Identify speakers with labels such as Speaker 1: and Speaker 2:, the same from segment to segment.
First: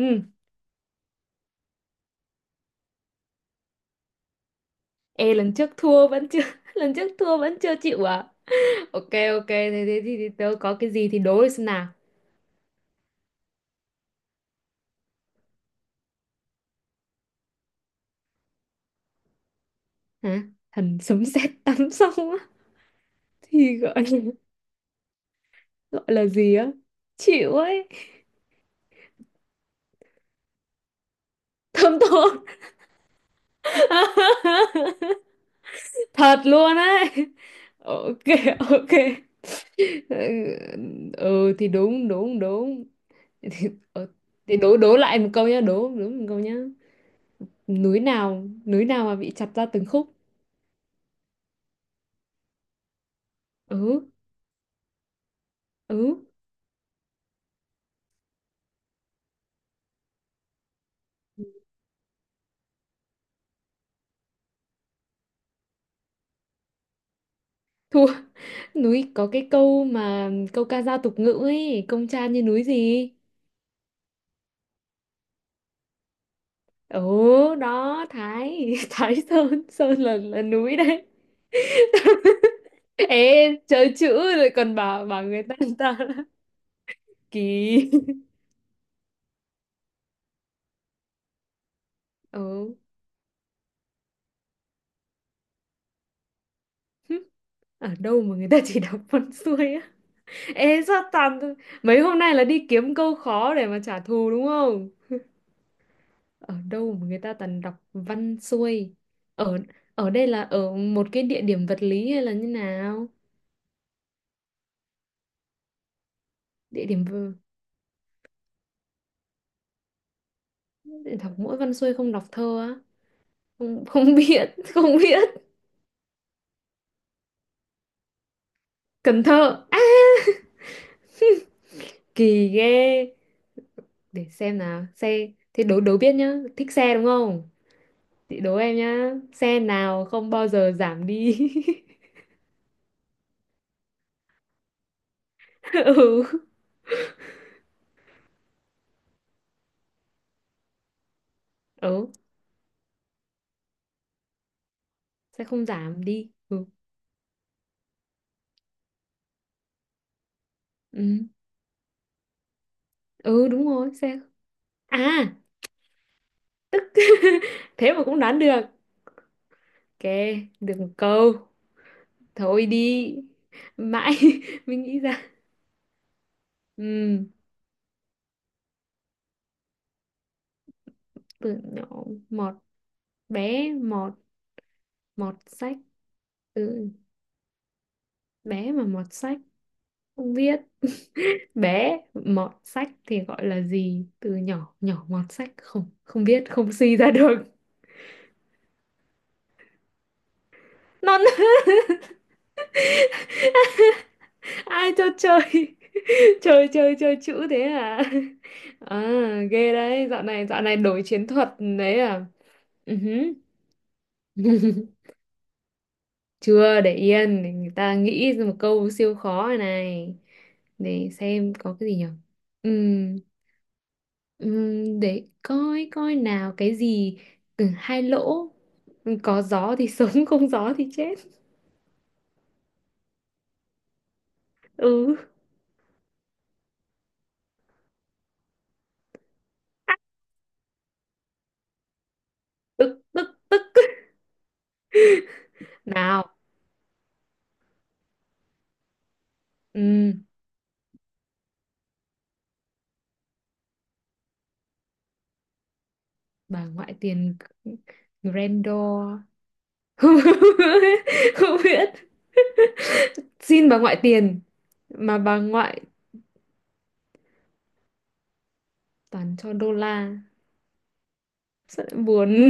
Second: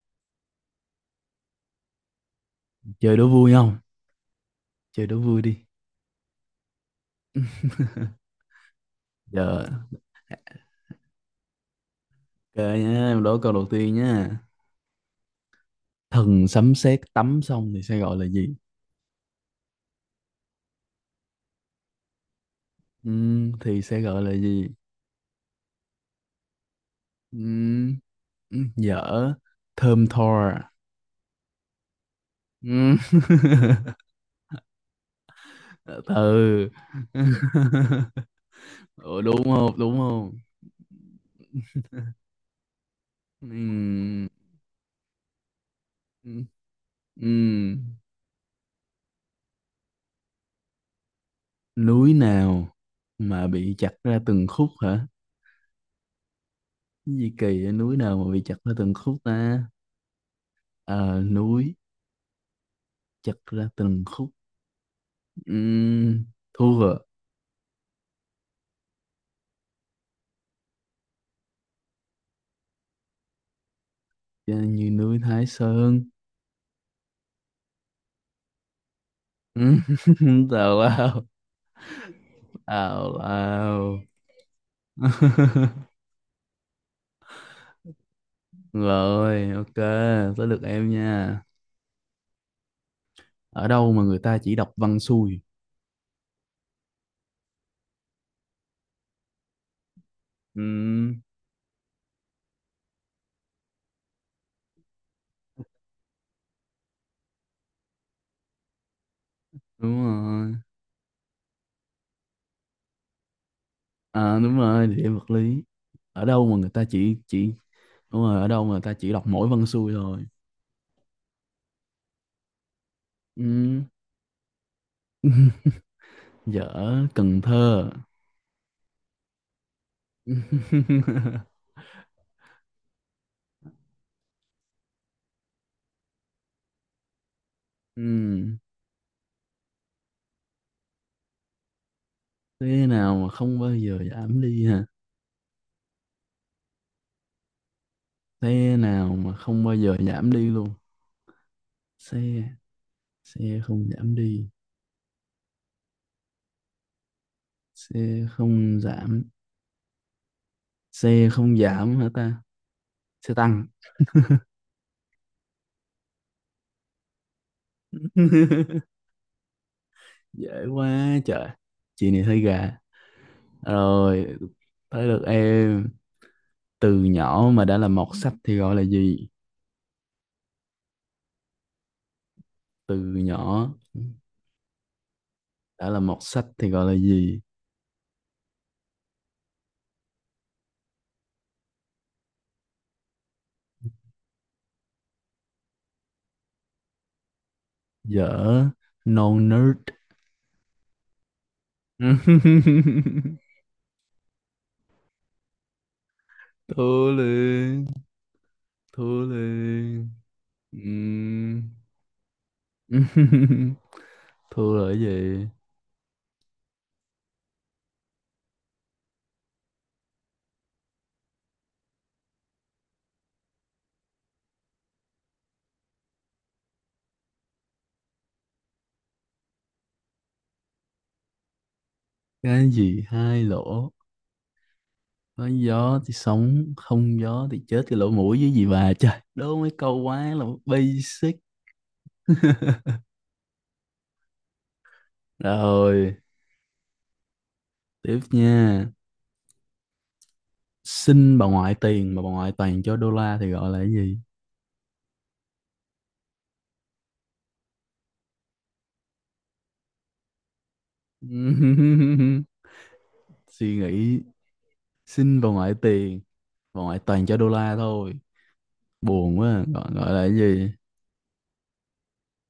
Speaker 1: Ừ.
Speaker 2: Chơi đố vui không? Chơi đố
Speaker 1: Ê
Speaker 2: vui
Speaker 1: lần
Speaker 2: đi.
Speaker 1: trước thua vẫn chưa lần trước thua vẫn chưa chịu à? Ok, ok.
Speaker 2: Giờ,
Speaker 1: Thế thế thì tớ có cái gì thì đố đi xem nào.
Speaker 2: ok nhá, em đố câu đầu tiên nhá. Thần sấm sét tắm xong thì sẽ gọi là gì?
Speaker 1: Hả? Thần sấm sét tắm xong á thì
Speaker 2: Thì sẽ
Speaker 1: gọi là,
Speaker 2: gọi là gì?
Speaker 1: gọi là gì á? Chịu ấy.
Speaker 2: Ừm, dở, thơm tho.
Speaker 1: Thơm thốt.
Speaker 2: Ừm.
Speaker 1: Thật
Speaker 2: Ừ.
Speaker 1: luôn ấy. Ok, ok.
Speaker 2: Ủa, đúng không? Đúng không?
Speaker 1: Ừ, ừ, thì đúng, đúng, đúng. Thì, Ờ,
Speaker 2: Ừm,
Speaker 1: Thì đố đố lại một câu nhá, đố đố một câu
Speaker 2: ừm,
Speaker 1: nhá.
Speaker 2: ừm.
Speaker 1: Núi nào mà bị chặt ra từng khúc?
Speaker 2: Núi nào mà bị chặt
Speaker 1: Ừ,
Speaker 2: ra từng khúc hả?
Speaker 1: ừ.
Speaker 2: Cái gì kỳ vậy? Núi nào mà bị chặt ra từng khúc ta? Ờ, núi chặt ra từng khúc. Ừm, thu vợ
Speaker 1: Thua, núi có cái câu mà câu ca dao tục ngữ ấy, công tra như núi gì?
Speaker 2: như núi Thái Sơn.
Speaker 1: Ồ, đó Thái Thái Sơn
Speaker 2: Ừm,
Speaker 1: Sơn là núi
Speaker 2: tào
Speaker 1: đấy.
Speaker 2: lao, tào
Speaker 1: Ê, chơi
Speaker 2: lao.
Speaker 1: chữ rồi còn bảo bảo người ta là kỳ.
Speaker 2: Rồi ok, tới lượt em nha.
Speaker 1: Ừ.
Speaker 2: Ở đâu mà người ta chỉ đọc văn xuôi?
Speaker 1: Ở đâu mà người ta chỉ đọc con xuôi á? Ê sao
Speaker 2: Ừm,
Speaker 1: toàn, mấy hôm nay là đi kiếm câu khó để mà trả thù đúng không? Ở đâu mà người ta toàn đọc văn xuôi? ở
Speaker 2: đúng
Speaker 1: ở đây là
Speaker 2: rồi.
Speaker 1: ở một cái địa điểm vật lý hay là như nào?
Speaker 2: À đúng rồi, địa em vật lý. Ở đâu mà người ta
Speaker 1: địa điểm v-
Speaker 2: chỉ, đúng rồi, ở đâu mà người ta chỉ đọc mỗi văn xuôi thôi?
Speaker 1: để đọc mỗi văn xuôi không đọc thơ á? không
Speaker 2: Ừm,
Speaker 1: không biết. Không biết.
Speaker 2: dở, Cần Thơ.
Speaker 1: Cần Thơ á. Kỳ ghê. Để xem nào, xe, thế đố đố biết nhá, thích xe đúng không? Chị đố
Speaker 2: Ừm,
Speaker 1: em nhá, xe nào không bao giờ giảm đi?
Speaker 2: thế nào mà không bao giờ giảm đi hả?
Speaker 1: Ừ.
Speaker 2: Thế nào mà không bao giờ giảm đi luôn?
Speaker 1: Ừ,
Speaker 2: Xe, xe không giảm đi,
Speaker 1: sẽ không giảm đi, ừ.
Speaker 2: xe không giảm,
Speaker 1: Ừ,
Speaker 2: xe không giảm hả ta? Xe
Speaker 1: ừ
Speaker 2: tăng.
Speaker 1: đúng rồi xe. À. Thế mà cũng đoán được. Ok,
Speaker 2: dễ
Speaker 1: được một
Speaker 2: quá
Speaker 1: câu.
Speaker 2: trời, chị này hơi
Speaker 1: Thôi
Speaker 2: gà.
Speaker 1: đi. Mãi
Speaker 2: Rồi,
Speaker 1: mình nghĩ
Speaker 2: tới
Speaker 1: ra.
Speaker 2: lượt em. Từ
Speaker 1: Ừ,
Speaker 2: nhỏ mà đã là mọt sách thì gọi là gì?
Speaker 1: từ nhỏ mọt,
Speaker 2: Từ nhỏ
Speaker 1: bé mọt mọt sách.
Speaker 2: đã là mọt sách
Speaker 1: Ừ,
Speaker 2: thì gọi là gì?
Speaker 1: bé mà mọt sách, không biết. Bé mọt sách thì gọi là gì? Từ nhỏ nhỏ mọt sách không không biết, không suy ra được.
Speaker 2: Dở, no nerd.
Speaker 1: Non. Ai cho chơi? chơi chơi
Speaker 2: thua
Speaker 1: chơi chữ thế
Speaker 2: liền,
Speaker 1: à?
Speaker 2: thua
Speaker 1: À ghê đấy,
Speaker 2: liền.
Speaker 1: dạo này đổi chiến thuật
Speaker 2: Ừm.
Speaker 1: đấy à. Ừ hứ.
Speaker 2: thua là cái gì?
Speaker 1: Chưa, để yên để người ta nghĩ ra một câu siêu khó này. Để xem có cái gì nhỉ. Ừm, để coi coi nào cái gì. Ừ, hai lỗ. Ừ, có gió thì sống, không gió thì chết.
Speaker 2: Cái gì hai lỗ,
Speaker 1: Ừ,
Speaker 2: có gió thì sống không gió thì chết? Cái lỗ mũi, với gì bà trời đố mấy câu quá là basic.
Speaker 1: tức, tức, tức
Speaker 2: rồi,
Speaker 1: nào.
Speaker 2: tiếp nha.
Speaker 1: Ừm,
Speaker 2: Xin bà ngoại tiền mà bà ngoại toàn cho đô la thì gọi là cái gì?
Speaker 1: bà ngoại tiền grandor. Không biết. Xin
Speaker 2: suy
Speaker 1: bà ngoại
Speaker 2: nghĩ.
Speaker 1: tiền mà bà
Speaker 2: Xin bà ngoại
Speaker 1: ngoại
Speaker 2: tiền, bà ngoại toàn cho đô la thôi,
Speaker 1: toàn
Speaker 2: buồn
Speaker 1: cho
Speaker 2: quá,
Speaker 1: đô
Speaker 2: gọi
Speaker 1: la.
Speaker 2: gọi là cái gì?
Speaker 1: Sợ buồn.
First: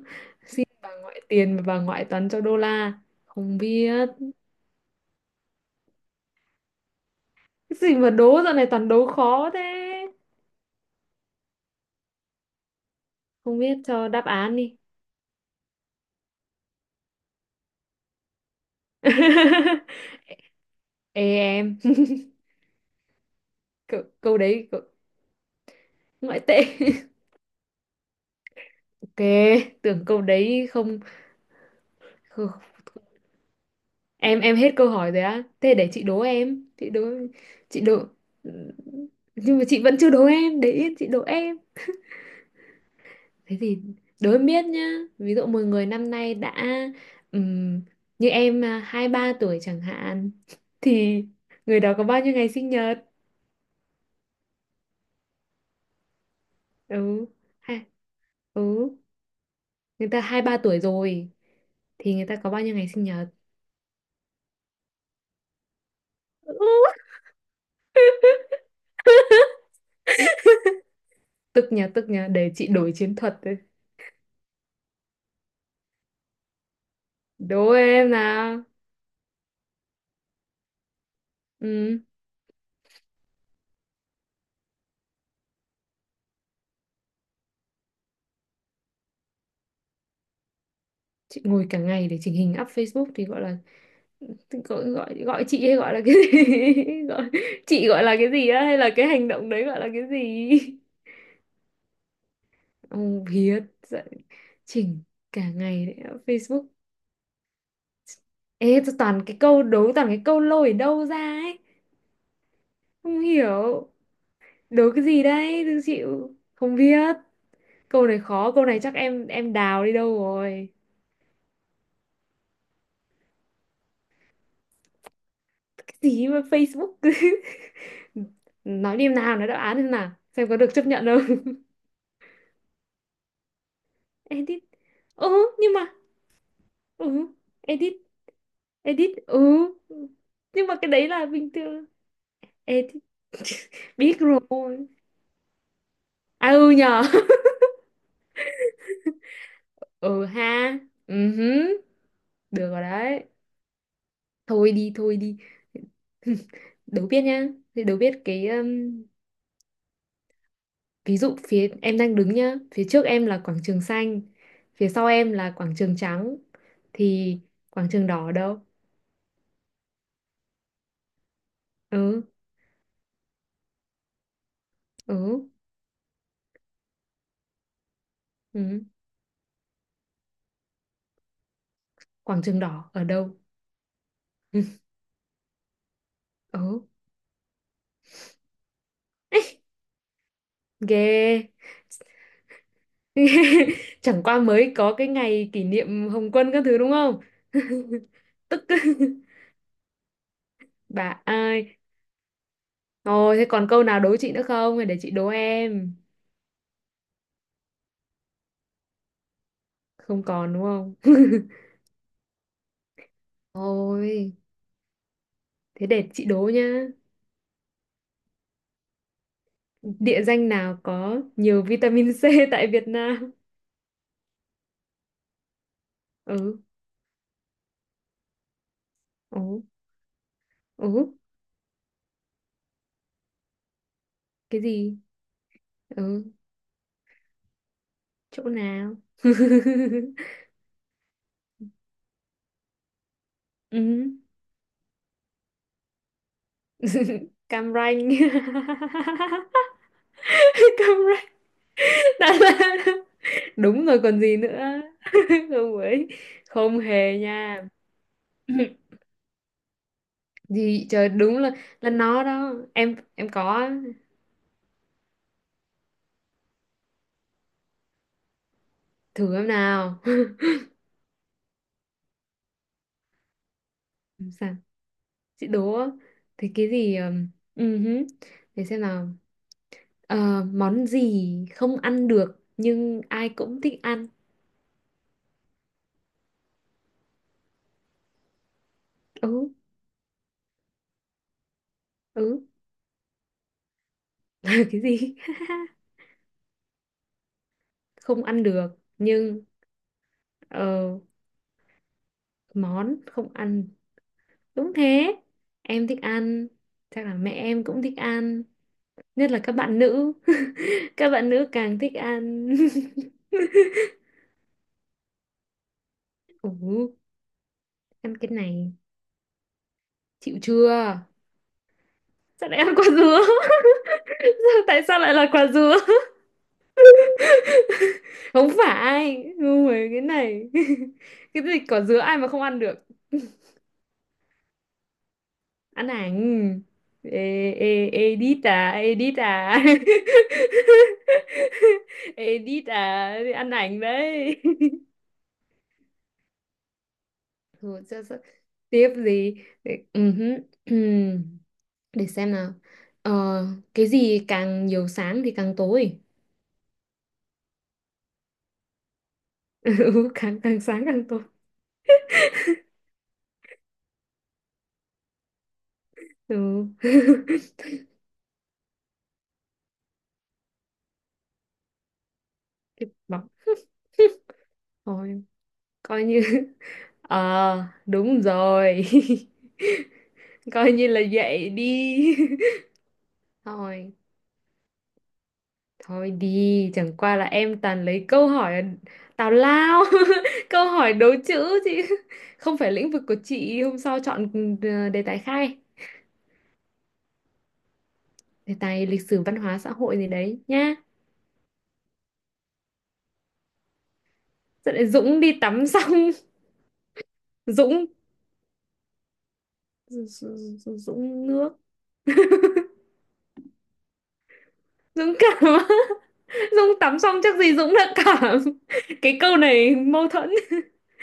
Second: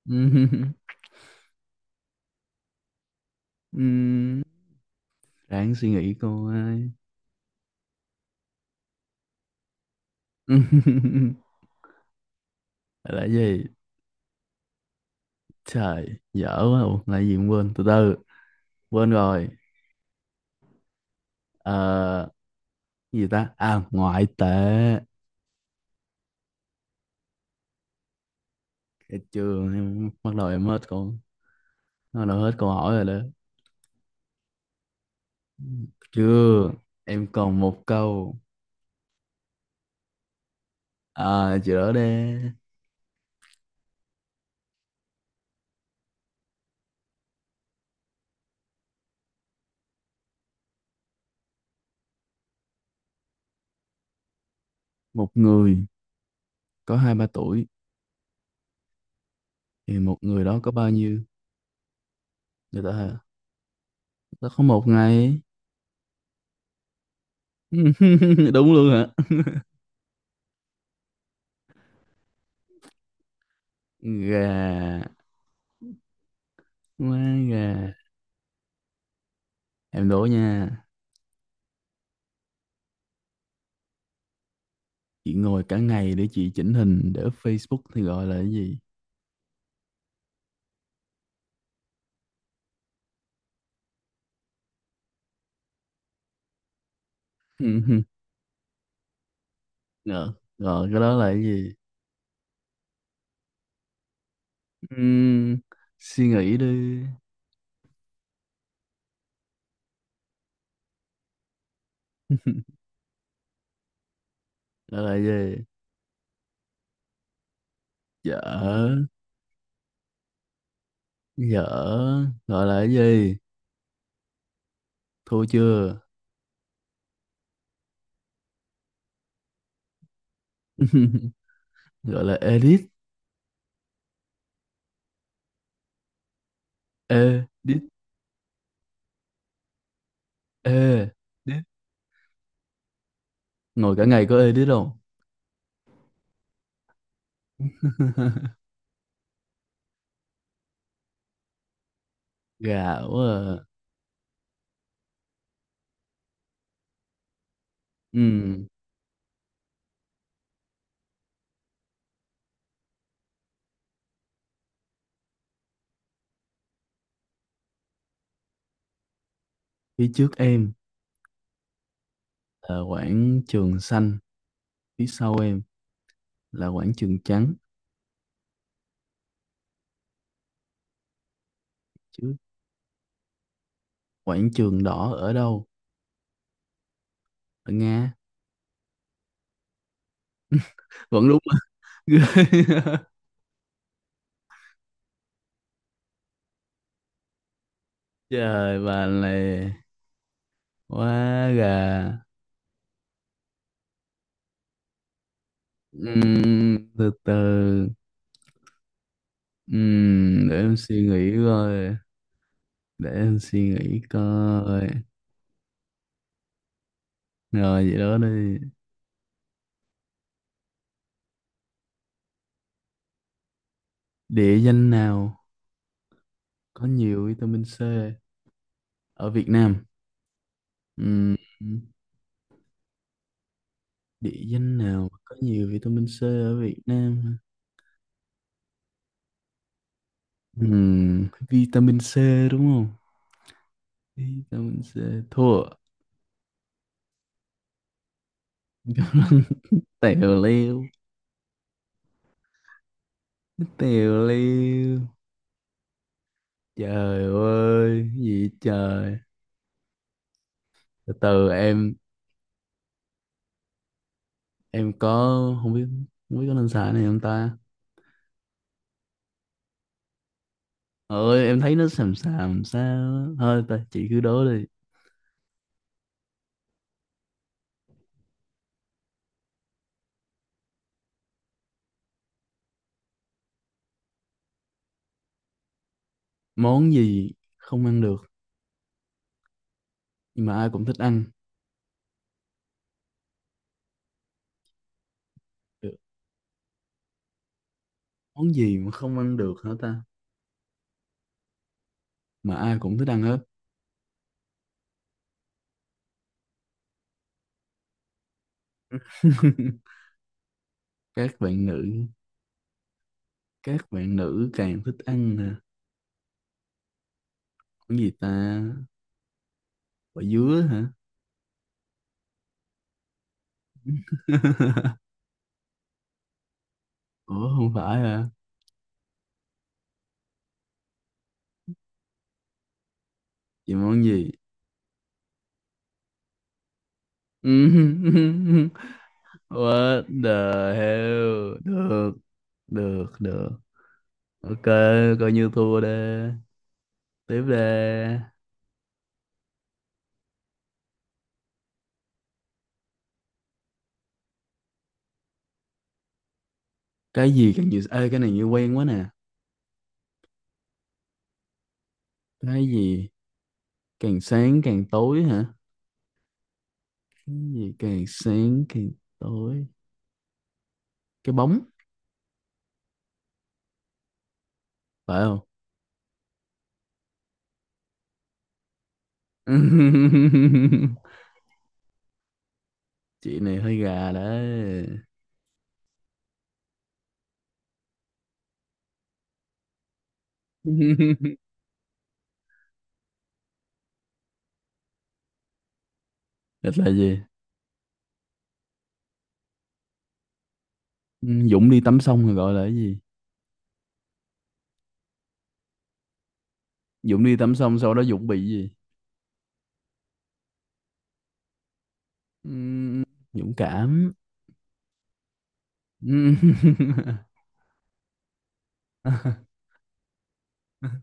Speaker 1: Xin bà ngoại tiền mà bà ngoại toàn cho đô la, không biết.
Speaker 2: Ừm, ráng suy nghĩ coi.
Speaker 1: Cái gì mà đố dạo này toàn đố khó thế?
Speaker 2: là cái
Speaker 1: Không
Speaker 2: gì?
Speaker 1: biết, cho đáp án đi.
Speaker 2: Trời dở quá. Ủa, là cái gì cũng quên, từ từ, quên rồi.
Speaker 1: Ê em.
Speaker 2: Ờ, cái gì ta? À,
Speaker 1: câu,
Speaker 2: ngoại
Speaker 1: câu
Speaker 2: tệ.
Speaker 1: đấy, ngoại tệ. Ok.
Speaker 2: Thấy chưa,
Speaker 1: Tưởng
Speaker 2: em
Speaker 1: câu
Speaker 2: bắt đầu em
Speaker 1: đấy
Speaker 2: hết
Speaker 1: không,
Speaker 2: câu, bắt đầu hết
Speaker 1: không-
Speaker 2: câu hỏi rồi đó.
Speaker 1: em hết câu hỏi rồi á, thế để chị đố em,
Speaker 2: Chưa,
Speaker 1: chị đố
Speaker 2: em còn
Speaker 1: chị
Speaker 2: một
Speaker 1: đố
Speaker 2: câu.
Speaker 1: Nhưng mà chị vẫn chưa đố em, để yên chị đố em.
Speaker 2: À chị đỡ đe,
Speaker 1: Thế thì đối em biết nhá, ví dụ một người năm nay đã, ừm, như em à, hai ba tuổi chẳng hạn, thì người đó có bao nhiêu ngày sinh nhật?
Speaker 2: một người có hai
Speaker 1: Ừ
Speaker 2: ba tuổi
Speaker 1: ha, ừ.
Speaker 2: thì
Speaker 1: Người
Speaker 2: một
Speaker 1: ta hai
Speaker 2: người
Speaker 1: ba
Speaker 2: đó có
Speaker 1: tuổi
Speaker 2: bao nhiêu?
Speaker 1: rồi, thì người ta có bao nhiêu
Speaker 2: Người
Speaker 1: ngày
Speaker 2: ta
Speaker 1: sinh
Speaker 2: hả? Người
Speaker 1: nhật?
Speaker 2: ta có một ngày.
Speaker 1: Ừ.
Speaker 2: đúng luôn hả?
Speaker 1: Tức nhờ, tức nhờ, để chị đổi chiến thuật đây.
Speaker 2: Gà quá
Speaker 1: Đố
Speaker 2: gà.
Speaker 1: em nào.
Speaker 2: Em đố nha,
Speaker 1: Ừ.
Speaker 2: chị ngồi cả ngày để chị chỉnh hình để up Facebook thì gọi là cái gì?
Speaker 1: Chị ngồi cả ngày để chỉnh hình up Facebook thì gọi là, gọi chị hay gọi là cái gì? gọi, Chị gọi là cái gì á? Hay là cái hành động đấy gọi là cái
Speaker 2: Ngờ,
Speaker 1: gì?
Speaker 2: gọi cái đó là cái gì?
Speaker 1: Ông Hiết dạy chỉnh cả
Speaker 2: Ừm,
Speaker 1: ngày đấy ở
Speaker 2: Suy nghĩ
Speaker 1: Facebook.
Speaker 2: đi.
Speaker 1: Ê, tôi toàn cái câu đố, toàn cái câu lôi ở đâu ra ấy. Không hiểu. Đố
Speaker 2: gọi
Speaker 1: cái
Speaker 2: là
Speaker 1: gì
Speaker 2: cái
Speaker 1: đấy,
Speaker 2: gì?
Speaker 1: tôi chịu. Không biết. Câu này khó, câu này chắc
Speaker 2: Dở,
Speaker 1: em đào đi đâu rồi.
Speaker 2: dở, gọi là cái gì, thua
Speaker 1: Cái
Speaker 2: chưa?
Speaker 1: gì mà Facebook cứ nói đi em nào, nói đáp án xem nào. Xem có được chấp nhận không.
Speaker 2: gọi là edit.
Speaker 1: Edit. Ừ, nhưng mà, ừ,
Speaker 2: Edit,
Speaker 1: edit, edit. Ừ. Nhưng mà cái đấy
Speaker 2: edit,
Speaker 1: là bình thường. Edit.
Speaker 2: ngồi cả
Speaker 1: Biết
Speaker 2: ngày có
Speaker 1: rồi.
Speaker 2: edit không?
Speaker 1: À ừ nhờ. Ừ ha, ừ hứ. Được rồi
Speaker 2: Gạo
Speaker 1: đấy.
Speaker 2: à.
Speaker 1: Thôi đi, thôi đi. Đố biết nhá. Thì đố biết cái,
Speaker 2: Ừm,
Speaker 1: ví dụ phía em đang đứng nhá, phía trước em là quảng trường xanh, phía sau em là quảng trường trắng, thì quảng trường đỏ ở đâu?
Speaker 2: phía trước em
Speaker 1: Ừ,
Speaker 2: là quảng trường xanh, phía sau
Speaker 1: ừ,
Speaker 2: em là quảng trường trắng
Speaker 1: ừ.
Speaker 2: chứ,
Speaker 1: Quảng trường đỏ ở đâu?
Speaker 2: quảng
Speaker 1: Ừ,
Speaker 2: trường đỏ ở đâu?
Speaker 1: ừ.
Speaker 2: Ở Nga, vẫn đúng.
Speaker 1: Ghê. Chẳng qua mới có cái ngày kỷ niệm Hồng Quân các thứ đúng không? Tức,
Speaker 2: trời bà này, quá
Speaker 1: bà
Speaker 2: gà.
Speaker 1: ai. Ồ, thế còn câu nào đố chị nữa không? Hay để chị đố em.
Speaker 2: Từ từ,
Speaker 1: Không còn
Speaker 2: Để
Speaker 1: đúng
Speaker 2: em
Speaker 1: không?
Speaker 2: suy nghĩ coi, để em suy nghĩ
Speaker 1: Thôi,
Speaker 2: coi.
Speaker 1: thế để chị đố nhá.
Speaker 2: Rồi vậy đó đi.
Speaker 1: Địa danh nào có nhiều vitamin C tại Việt Nam?
Speaker 2: Địa danh nào
Speaker 1: Ừ,
Speaker 2: có nhiều vitamin C ở Việt
Speaker 1: ừ,
Speaker 2: Nam?
Speaker 1: ừ,
Speaker 2: Ừm, Địa
Speaker 1: cái
Speaker 2: danh
Speaker 1: gì?
Speaker 2: nào có nhiều vitamin C
Speaker 1: Ừ,
Speaker 2: ở Việt Nam?
Speaker 1: chỗ nào?
Speaker 2: Vitamin C đúng không?
Speaker 1: Ừ.
Speaker 2: Vitamin C, thua.
Speaker 1: Cam Ranh.
Speaker 2: tèo leo.
Speaker 1: Cam Ranh. Đà Lạt.
Speaker 2: Nó
Speaker 1: Đúng rồi còn
Speaker 2: tiều
Speaker 1: gì nữa.
Speaker 2: liêu.
Speaker 1: Không ấy. Không hề
Speaker 2: Trời
Speaker 1: nha.
Speaker 2: ơi cái gì trời.
Speaker 1: Gì trời,
Speaker 2: Từ
Speaker 1: đúng
Speaker 2: từ,
Speaker 1: là nó đó, em có
Speaker 2: em có, không biết, không biết có nên xài này không ta.
Speaker 1: thử em nào.
Speaker 2: Ơi em thấy nó xàm xàm sao á. Thôi ta, chị cứ
Speaker 1: Làm
Speaker 2: đố
Speaker 1: sao
Speaker 2: đi.
Speaker 1: chị đố á. Thì cái gì, ừ để xem nào. Ờ, món gì không ăn được nhưng ai cũng thích ăn?
Speaker 2: Món gì không ăn được
Speaker 1: Ừ,
Speaker 2: nhưng mà ai cũng thích ăn?
Speaker 1: ừ. Cái gì?
Speaker 2: Được,
Speaker 1: Không ăn
Speaker 2: món
Speaker 1: được
Speaker 2: gì mà không ăn
Speaker 1: nhưng,
Speaker 2: được hả ta,
Speaker 1: ờ,
Speaker 2: mà ai
Speaker 1: món
Speaker 2: cũng thích ăn
Speaker 1: không
Speaker 2: hết?
Speaker 1: ăn, đúng thế. Em thích ăn, chắc là mẹ em cũng thích ăn, nhất là các bạn nữ. Các bạn
Speaker 2: các
Speaker 1: nữ
Speaker 2: bạn
Speaker 1: càng
Speaker 2: nữ,
Speaker 1: thích ăn.
Speaker 2: các bạn nữ càng thích ăn nè.
Speaker 1: Ừ.
Speaker 2: Món gì
Speaker 1: Ăn cái
Speaker 2: ta?
Speaker 1: này,
Speaker 2: Quả
Speaker 1: chịu
Speaker 2: dứa
Speaker 1: chưa?
Speaker 2: hả?
Speaker 1: Sao lại ăn quả dứa? Tại sao lại là quả dứa?
Speaker 2: Ủa không phải hả?
Speaker 1: Không phải ngu rồi cái này. Cái gì, quả dứa ai mà không ăn được?
Speaker 2: Chị, món gì?
Speaker 1: Ăn ảnh. Ê,
Speaker 2: Ừm,
Speaker 1: ê, edit à, edit à.
Speaker 2: what the hell? Được,
Speaker 1: Edit
Speaker 2: được,
Speaker 1: à,
Speaker 2: được.
Speaker 1: ăn ảnh đấy.
Speaker 2: Ok, coi như thua đi. Tiếp
Speaker 1: Thôi,
Speaker 2: đi.
Speaker 1: tiếp gì? Ừ hứ, để xem nào. ờ, cái gì càng nhiều sáng thì càng tối?
Speaker 2: Cái gì càng nhiều... Ê, cái này như quen quá nè.
Speaker 1: Ừ, càng càng sáng càng tốt.
Speaker 2: Cái gì càng sáng càng tối hả?
Speaker 1: Ừ.
Speaker 2: Cái gì càng sáng càng tối? Cái bóng,
Speaker 1: Bọc
Speaker 2: phải
Speaker 1: thôi,
Speaker 2: không?
Speaker 1: coi như. Ờ, đúng rồi. Coi như là vậy đi.
Speaker 2: Chị này hơi
Speaker 1: Thôi,
Speaker 2: gà đấy.
Speaker 1: thôi đi, chẳng qua là em toàn lấy câu hỏi tào lao. Câu hỏi đố chữ chứ không phải lĩnh vực của chị, hôm sau chọn ừ,
Speaker 2: Thật là gì?
Speaker 1: đề tài lịch sử văn hóa xã hội gì đấy nhá.
Speaker 2: Ừ, Dũng đi tắm xong rồi gọi là cái gì?
Speaker 1: Dẫn lại, Dũng đi tắm xong.
Speaker 2: Dũng đi tắm xong
Speaker 1: Dũng
Speaker 2: sau đó Dũng bị gì?
Speaker 1: Dũng Dũng nước.
Speaker 2: Ừm, dũng cảm.
Speaker 1: Dũng cảm. Dũng tắm
Speaker 2: Ừm.
Speaker 1: xong chắc gì Dũng đã cảm. Cái câu này mâu thuẫn.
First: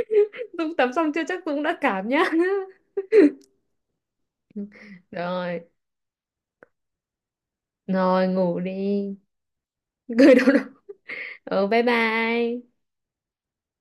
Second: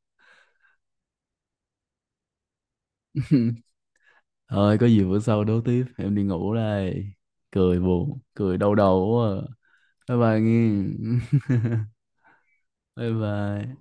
Speaker 1: Dũng tắm xong chưa chắc Dũng đã cảm nhá.
Speaker 2: thôi có gì bữa sau
Speaker 1: Rồi.
Speaker 2: đấu tiếp, em đi ngủ đây. Cười buồn
Speaker 1: Rồi
Speaker 2: cười
Speaker 1: ngủ
Speaker 2: đau đầu
Speaker 1: đi.
Speaker 2: quá. À, bye
Speaker 1: Cười
Speaker 2: bye
Speaker 1: đâu đâu.
Speaker 2: nghe.
Speaker 1: Ừ, bye bye.
Speaker 2: bye bye.